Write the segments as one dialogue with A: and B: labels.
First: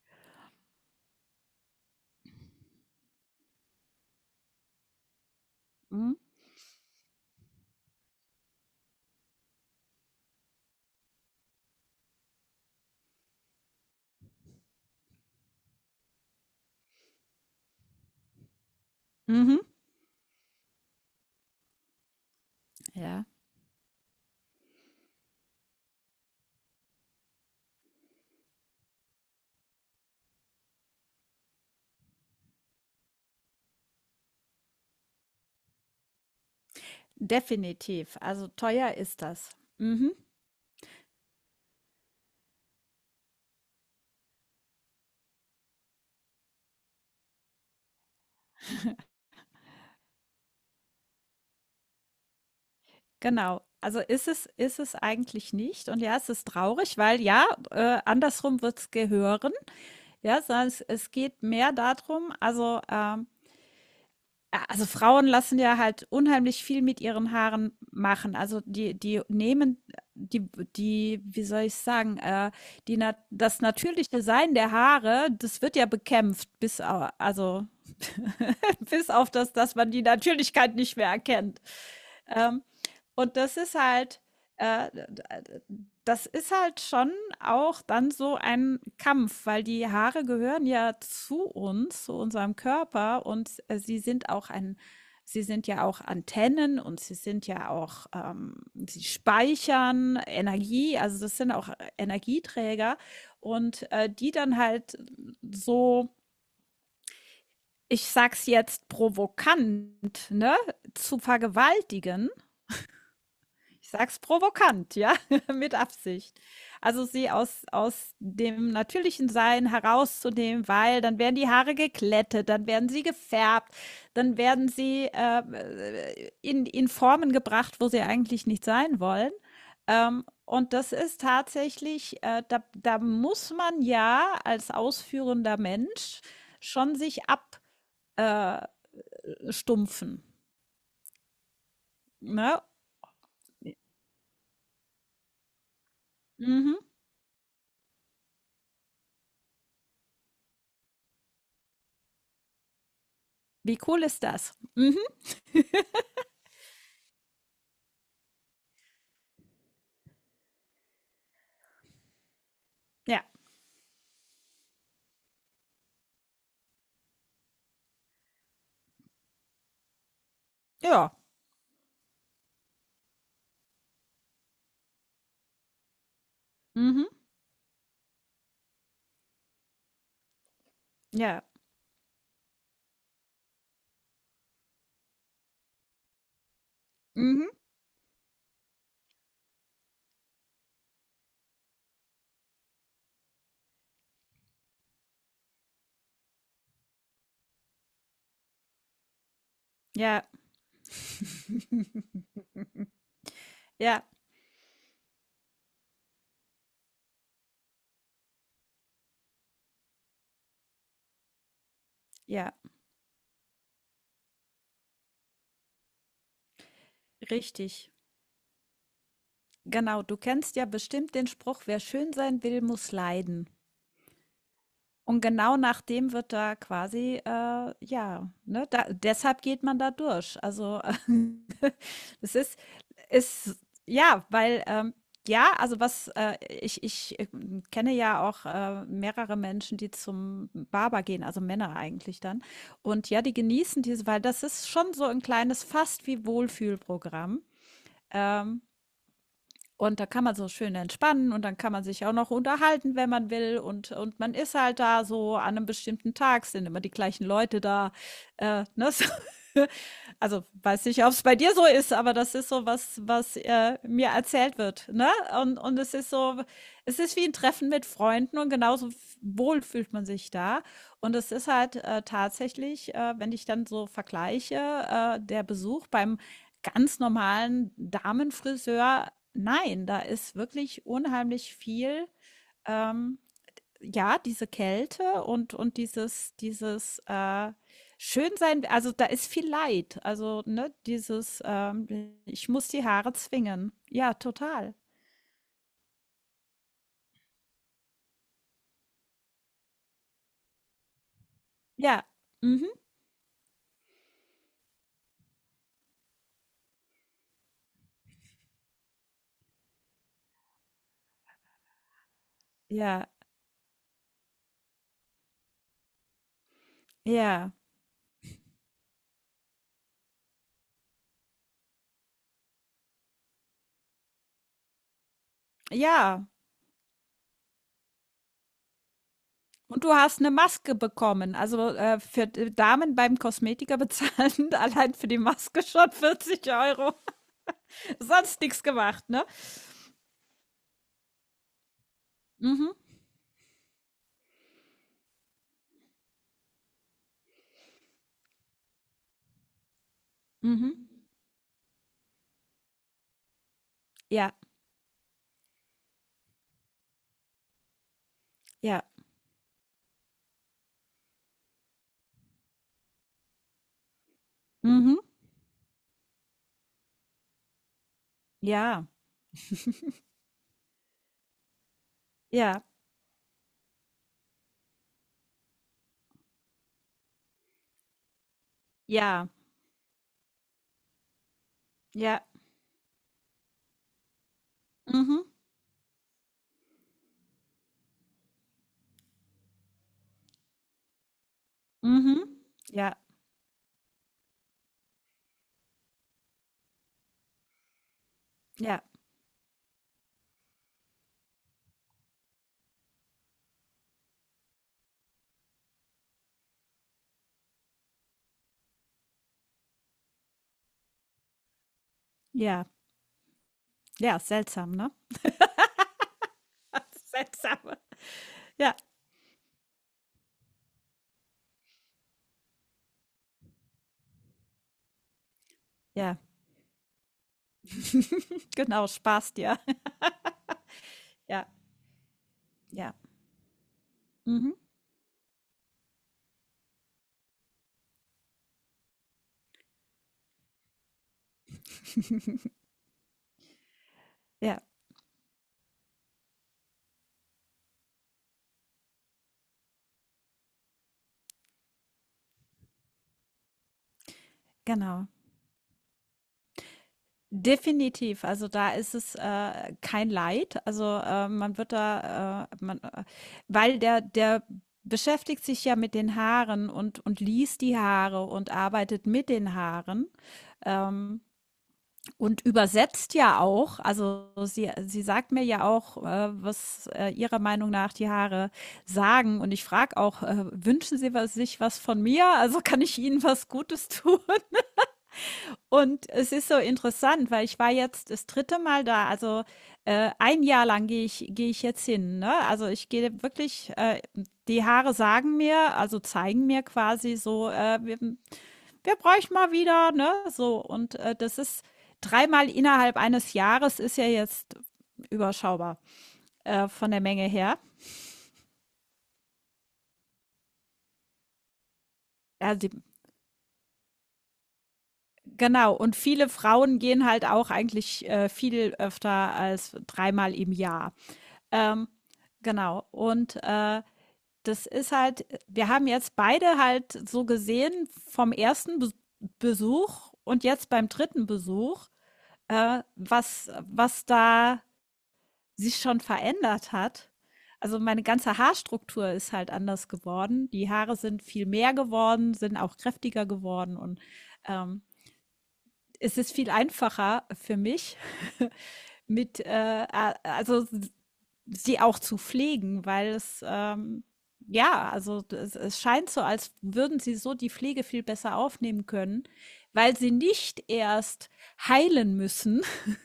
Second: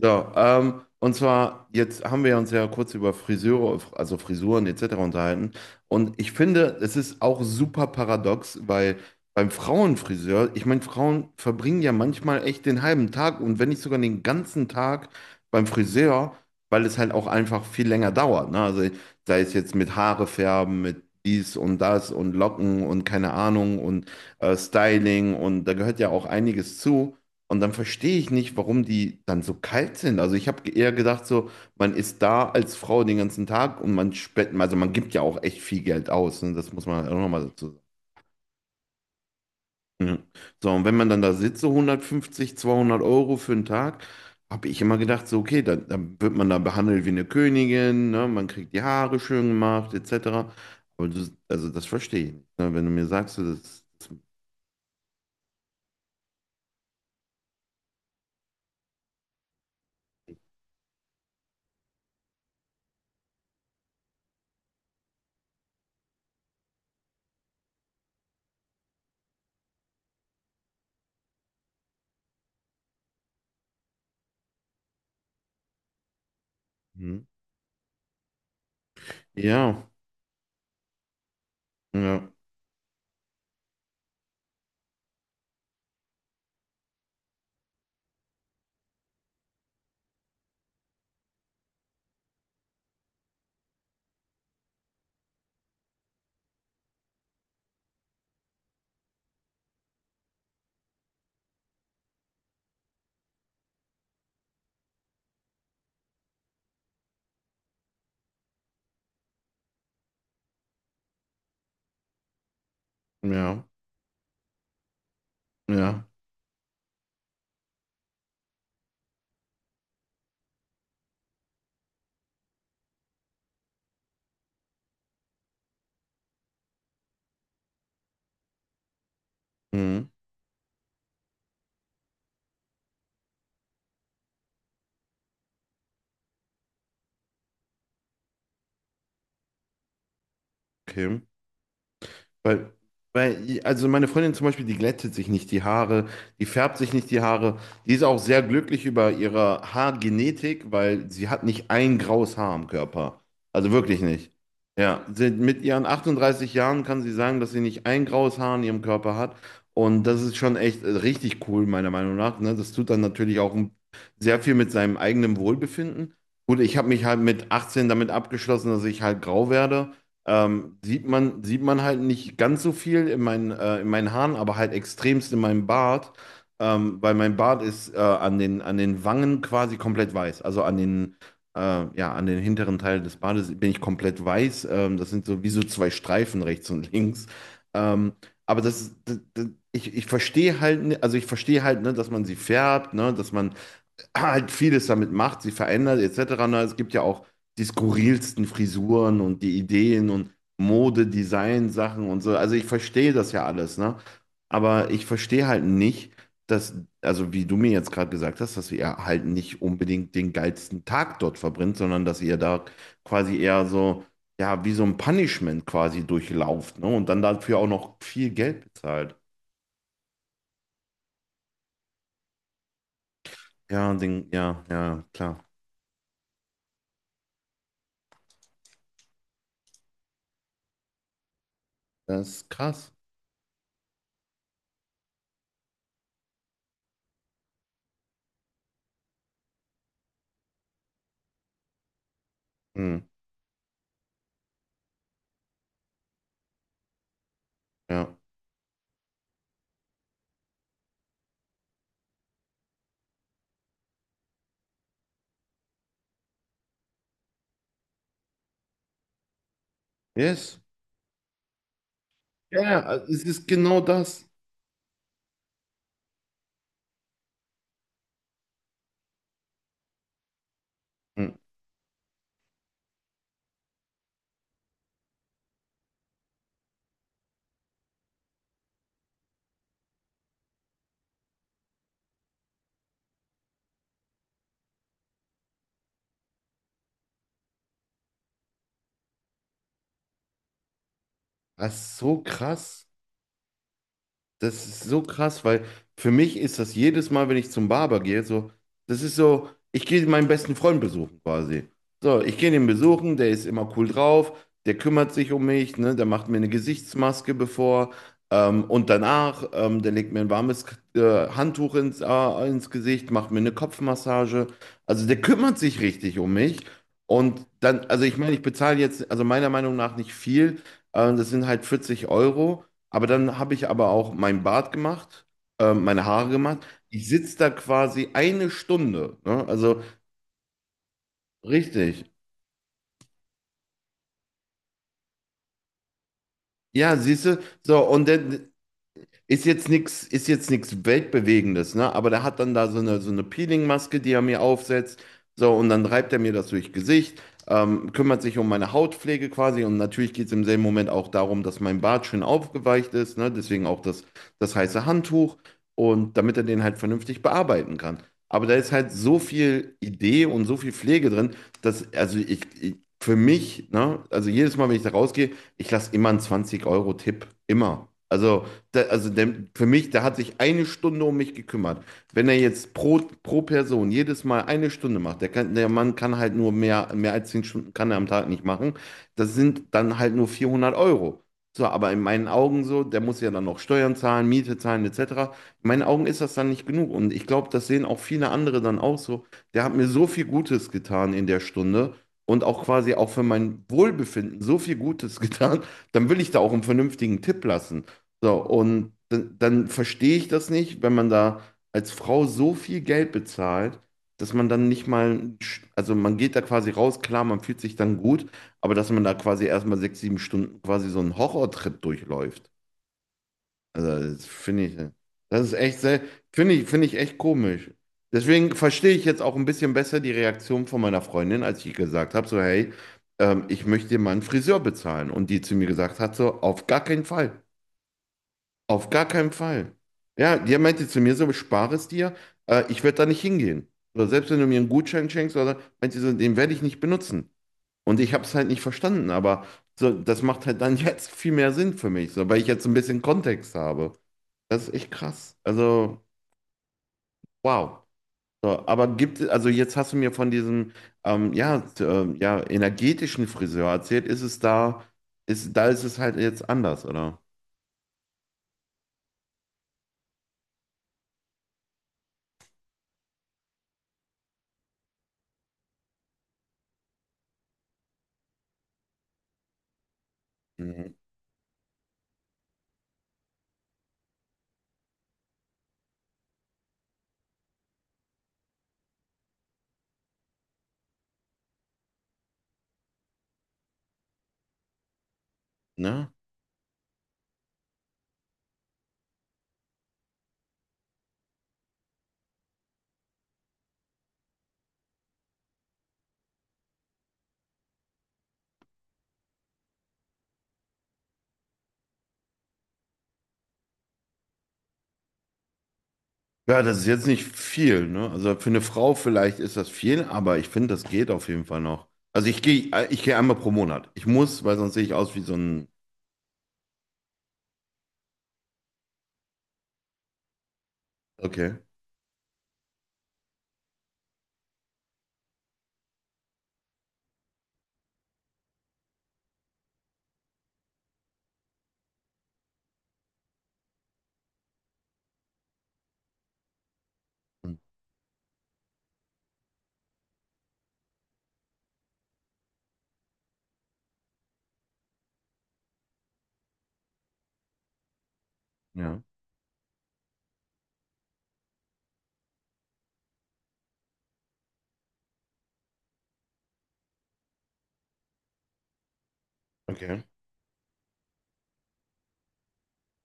A: So, und zwar, jetzt haben wir uns ja kurz über Friseure, also Frisuren etc. unterhalten. Und
B: Mhm.
A: ich finde, es ist auch super paradox, weil beim Frauenfriseur, ich meine, Frauen verbringen ja manchmal echt den halben Tag und wenn nicht sogar den ganzen Tag beim Friseur, weil es halt auch einfach viel länger dauert. Ne? Also sei es
B: Mhm.
A: jetzt mit Haare färben, mit dies und das und Locken und
B: Ja,
A: keine Ahnung und Styling und da gehört ja auch einiges zu. Und dann verstehe ich nicht, warum die dann so kalt sind. Also ich habe eher gedacht, so, man ist da als Frau den ganzen Tag und man spenden, also man gibt ja auch echt viel Geld aus. Ne? Das muss man halt auch nochmal dazu sagen.
B: definitiv. Also teuer ist das. Mhm.
A: Mhm. So, und wenn man dann da sitzt, so 150, 200 € für einen Tag, habe ich immer gedacht, so, okay, dann wird man da behandelt wie eine Königin, ne? Man kriegt die Haare schön gemacht, etc. Aber du, also das verstehe ich nicht. Ne? Wenn du mir sagst, so,
B: Genau.
A: das,
B: Also
A: das,
B: ist es eigentlich nicht. Und ja, es ist traurig, weil ja, andersrum wird es gehören. Ja, sondern es geht mehr darum, also A also, Frauen lassen ja halt unheimlich viel mit ihren Haaren machen. Also, die nehmen die die wie soll ich sagen, die nat das natürliche Sein der Haare, das wird ja bekämpft bis au
A: mhm.
B: also bis auf das, dass
A: Ja,
B: man die Natürlichkeit nicht mehr erkennt.
A: ja,
B: Ähm, und das ist halt äh, das ist halt schon auch dann so ein Kampf, weil die Haare gehören ja zu uns, zu unserem Körper und, sie sind ja auch Antennen und sie speichern Energie, also das sind auch Energieträger und, die dann halt so, ich sag's jetzt provokant, ne, zu vergewaltigen,
A: ja,
B: ich sag's provokant, ja, mit
A: ja,
B: Absicht. Also sie aus dem natürlichen Sein herauszunehmen, weil dann werden die Haare geglättet, dann werden sie gefärbt, dann werden sie in Formen gebracht, wo sie eigentlich nicht sein wollen.
A: mhm.
B: Und das ist tatsächlich, da muss man ja als ausführender Mensch schon sich abstumpfen.
A: Okay.
B: Ne?
A: Weil, weil, also meine Freundin zum Beispiel, die glättet sich nicht die Haare, die färbt
B: Mhm.
A: sich nicht die Haare. Die ist auch sehr glücklich über ihre Haargenetik, weil sie hat nicht ein graues Haar am Körper. Also
B: Wie
A: wirklich
B: cool ist
A: nicht.
B: das? Mhm.
A: Ja, sie, mit ihren 38 Jahren kann sie sagen, dass sie nicht ein graues Haar an ihrem Körper hat. Und das ist schon echt richtig cool, meiner Meinung nach. Ne? Das tut dann
B: Ja.
A: natürlich auch sehr viel mit seinem eigenen Wohlbefinden. Gut, ich habe mich halt mit 18 damit abgeschlossen, dass ich halt grau werde. Sieht
B: Ja.
A: man, sieht man halt nicht ganz so viel in meinen Haaren, aber halt extremst in meinem Bart,
B: Mhm.
A: weil mein Bart ist an den Wangen quasi komplett weiß. Also an den,
B: Ja.
A: äh, ja, an den hinteren Teil des Bartes bin ich komplett weiß. Das sind so wie so zwei Streifen rechts und links.
B: Mhm.
A: Ähm, aber das, das, das ich, ich verstehe halt, ne- also ich verstehe halt, ne, dass man sie färbt, ne, dass man halt vieles damit macht, sie verändert etc. Na, es gibt ja auch die skurrilsten Frisuren und die Ideen
B: Ja.
A: und Mode, Design, Sachen und so. Also ich verstehe das ja alles, ne?
B: Ja.
A: Aber ich verstehe halt nicht, dass, also wie du mir jetzt gerade gesagt hast, dass ihr halt nicht unbedingt den geilsten Tag dort verbringt, sondern dass ihr
B: Ja.
A: da quasi eher so, ja, wie so ein Punishment quasi durchlauft, ne? Und dann dafür auch
B: Richtig.
A: noch viel Geld bezahlt.
B: Genau. Du kennst ja bestimmt den Spruch, wer schön sein will, muss leiden.
A: Ja, den, ja, ja,
B: Und
A: klar.
B: genau nach dem wird da quasi, ja, ne, da deshalb geht man da durch. Also,
A: Das
B: das
A: ist
B: ist
A: krass.
B: ist ja, weil, ja, also was, ich, kenne ja auch, mehrere Menschen, die zum Barber gehen, also Männer eigentlich dann.
A: Hm,
B: Und ja, die genießen diese weil das ist schon so ein kleines fast wie Wohlfühlprogramm.
A: ja.
B: Ähm und da kann man so schön entspannen und dann kann man sich auch noch unterhalten, wenn man will. Und man ist halt da so an einem bestimmten Tag, sind immer die gleichen Leute da, ne? So. Also,
A: Yes.
B: weiß nicht, ob es bei dir so ist, aber das ist
A: Ja,
B: so
A: ja,
B: was,
A: es
B: was,
A: ist genau
B: mir
A: das.
B: erzählt wird, ne? Und es ist wie ein Treffen mit Freunden und genauso wohl fühlt man sich da. Und es
A: Hm.
B: ist halt, tatsächlich, wenn ich dann so vergleiche, der Besuch beim ganz normalen Damenfriseur, nein, da ist wirklich unheimlich viel, ähm, ja, diese Kälte und, dieses Schönsein, also da ist viel Leid. Also, ne, dieses,
A: Das ist so
B: ich muss die
A: krass.
B: Haare zwingen. Ja,
A: Das
B: total.
A: ist so krass, weil für mich ist das jedes Mal, wenn ich zum Barber gehe, so, das ist so, ich gehe meinen besten Freund besuchen quasi.
B: Ja,
A: So, ich gehe ihn
B: mhm.
A: besuchen, der ist immer cool drauf, der kümmert sich um mich, ne, der macht mir eine Gesichtsmaske bevor und danach, der legt mir ein warmes äh, Handtuch ins
B: Ja,
A: Gesicht, macht mir eine Kopfmassage. Also der kümmert sich richtig um mich. Und
B: ja,
A: dann, also ich meine, ich bezahle jetzt, also meiner Meinung nach nicht viel, das sind halt 40 Euro. Aber dann habe ich aber auch mein Bart gemacht, meine
B: ja.
A: Haare gemacht. Ich sitze da quasi eine Stunde. Ne? Also
B: Und du hast eine Maske bekommen. Also
A: richtig.
B: für Damen beim Kosmetiker bezahlen allein für die Maske schon 40 Euro.
A: Ja, siehst du, so und
B: Sonst
A: dann
B: nichts gemacht, ne?
A: ist jetzt nichts Weltbewegendes, ne? Aber der hat dann da
B: Mhm,
A: so eine Peeling-Maske, die er mir aufsetzt. So, und dann reibt er mir das durchs Gesicht, kümmert sich um meine Hautpflege quasi. Und natürlich geht es im selben
B: mhm.
A: Moment auch darum, dass mein Bart schön aufgeweicht ist, ne? Deswegen auch das,
B: Ja,
A: das heiße Handtuch. Und damit er den halt vernünftig bearbeiten kann. Aber da ist
B: ja.
A: halt so viel Idee und so viel Pflege drin, ich für mich, ne? Also jedes Mal, wenn ich da
B: Mhm.
A: rausgehe, ich lasse immer einen 20 € Tipp immer. Also
B: Ja,
A: für mich, der hat sich eine Stunde um mich gekümmert. Wenn er
B: ja,
A: jetzt pro Person jedes Mal eine Stunde macht, der Mann kann halt mehr als 10 Stunden kann er am Tag nicht machen.
B: ja,
A: Das sind dann halt nur 400 Euro. So, aber in meinen
B: ja.
A: Augen so, der muss ja dann noch Steuern zahlen, Miete zahlen,
B: Mhm,
A: etc. In meinen Augen ist das dann nicht genug. Und ich glaube, das sehen auch viele andere dann auch so. Der hat mir so viel Gutes getan in der Stunde
B: mhm.
A: und auch quasi
B: Ja,
A: auch für mein Wohlbefinden so viel Gutes getan, dann will ich da auch einen vernünftigen Tipp lassen. So,
B: ja,
A: und dann verstehe ich das nicht, wenn man da als Frau so viel Geld bezahlt, dass man dann nicht mal, also man geht da quasi raus, klar, man fühlt sich dann gut, aber dass man da quasi erstmal 6, 7 Stunden quasi so einen Horrortrip durchläuft.
B: ja.
A: Also,
B: Ja,
A: das finde
B: seltsam,
A: ich,
B: ne?
A: das ist echt sehr, finde ich echt komisch.
B: Seltsam.
A: Deswegen
B: Ja,
A: verstehe ich jetzt auch ein bisschen besser die Reaktion von meiner Freundin, als ich gesagt habe, so, hey, ich möchte dir mal einen Friseur bezahlen. Und die zu mir gesagt hat,
B: ja.
A: so, auf gar keinen Fall.
B: Genau,
A: Auf gar keinen
B: Spaß dir.
A: Fall. Ja, der meinte zu mir so,
B: Ja,
A: spare es dir, ich
B: ja.
A: werde da nicht hingehen. Oder selbst wenn du
B: Mhm.
A: mir einen Gutschein schenkst, oder so, meinte sie so, den werde ich nicht benutzen. Und ich habe es halt nicht verstanden, aber so, das macht halt dann jetzt viel mehr Sinn für mich, so, weil ich jetzt so ein bisschen Kontext habe.
B: Ja,
A: Das ist echt krass. Also, wow. So, aber gibt es, also jetzt hast du mir von diesem ja, ja, energetischen Friseur erzählt, ist es da,
B: genau.
A: da ist es halt jetzt anders, oder?
B: Definitiv. Also, da ist es, kein Leid. Also, man wird da, man weil der beschäftigt sich ja mit den Haaren und liest die Haare und arbeitet mit den Haaren,
A: Mhm.
B: ähm, und übersetzt ja auch. Also, sie sagt mir ja auch, was, ihrer Meinung nach die Haare sagen. Und ich frage auch, „Wünschen Sie was sich was von mir? Also, kann ich Ihnen was Gutes tun?“
A: Ne?
B: Und es ist so interessant, weil ich war jetzt das dritte Mal da. Also ein Jahr lang gehe ich jetzt hin. Ne? Also ich gehe wirklich, die Haare sagen mir, also zeigen mir quasi so, wir bräuchten mal wieder, ne? So. Und das ist dreimal innerhalb eines Jahres ist ja jetzt überschaubar
A: Ja, das ist
B: von der
A: jetzt nicht
B: Menge her.
A: viel, ne? Also für eine Frau vielleicht ist das viel, aber ich finde, das geht auf jeden Fall noch. Also ich
B: Ja,
A: gehe,
B: die,
A: ich gehe einmal pro Monat. Ich muss, weil sonst sehe ich aus wie so ein.
B: genau. Und viele Frauen gehen halt auch eigentlich viel öfter als dreimal im Jahr.
A: Okay.
B: Ähm, genau. Und, das ist halt wir haben jetzt beide halt so gesehen vom ersten Besuch und jetzt beim dritten Besuch, was da sich schon verändert hat.
A: Hm,
B: Also, meine ganze Haarstruktur ist halt anders geworden. Die Haare sind viel mehr geworden, sind auch kräftiger geworden und, ähm, es ist viel einfacher für mich
A: ja.
B: mit, a also sie auch zu pflegen, weil es ja, also es scheint so, als würden sie so die Pflege viel besser aufnehmen können, weil
A: Okay.
B: sie nicht erst heilen müssen.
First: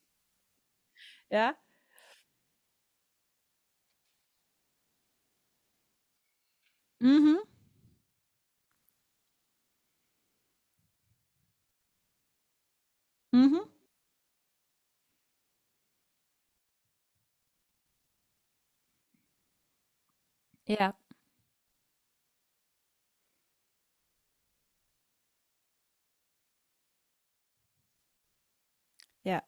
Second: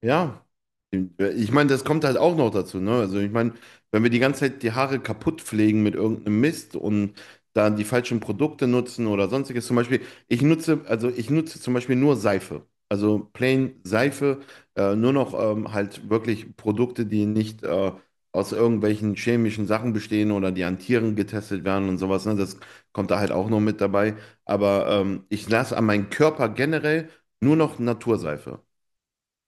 A: Ja, ich
B: Ja.
A: meine, das kommt halt auch noch dazu, ne? Also ich meine, wenn wir die ganze Zeit die Haare kaputt pflegen mit irgendeinem Mist und
B: Mhm.
A: dann die falschen Produkte nutzen oder sonstiges, zum Beispiel, also ich nutze zum Beispiel nur Seife, also
B: Mhm.
A: plain Seife, nur noch halt wirklich Produkte, die nicht aus irgendwelchen chemischen Sachen bestehen oder die an
B: Ja.
A: Tieren getestet werden und sowas, ne? Das kommt da halt auch noch mit dabei, aber ich lasse an meinen Körper generell nur noch Naturseife.
B: Ja.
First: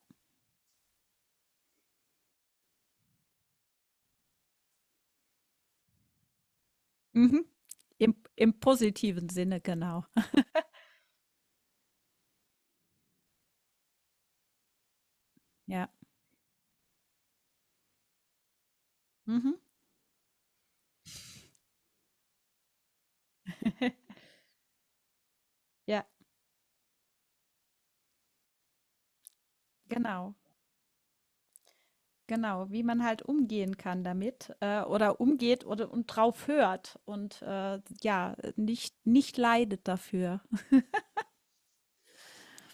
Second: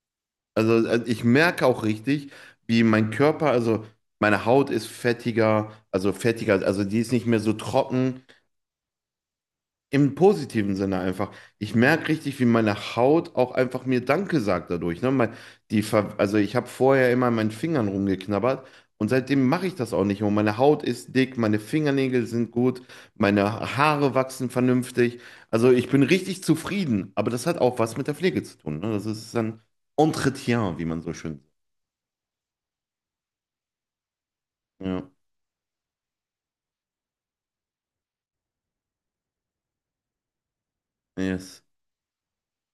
A: Also, ich merke auch richtig, wie mein Körper, also meine Haut ist fettiger, also die ist nicht mehr
B: Mhm.
A: so
B: Im,
A: trocken,
B: Im positiven Sinne, genau.
A: im positiven Sinne einfach. Ich merke richtig, wie meine Haut auch einfach mir Danke sagt dadurch. Ne?
B: Ja.
A: Also ich habe vorher immer an meinen Fingern rumgeknabbert und seitdem
B: Mhm.
A: mache ich das auch nicht mehr. Und meine Haut ist dick, meine Fingernägel sind gut, meine Haare wachsen vernünftig. Also ich bin
B: Ja,
A: richtig zufrieden, aber das hat auch was mit der Pflege zu tun. Ne? Das ist dann
B: genau.
A: Entretien, wie man so schön.
B: Genau, wie man halt umgehen kann damit
A: Ja,
B: oder umgeht oder und drauf hört und ja, nicht leidet dafür.
A: yes.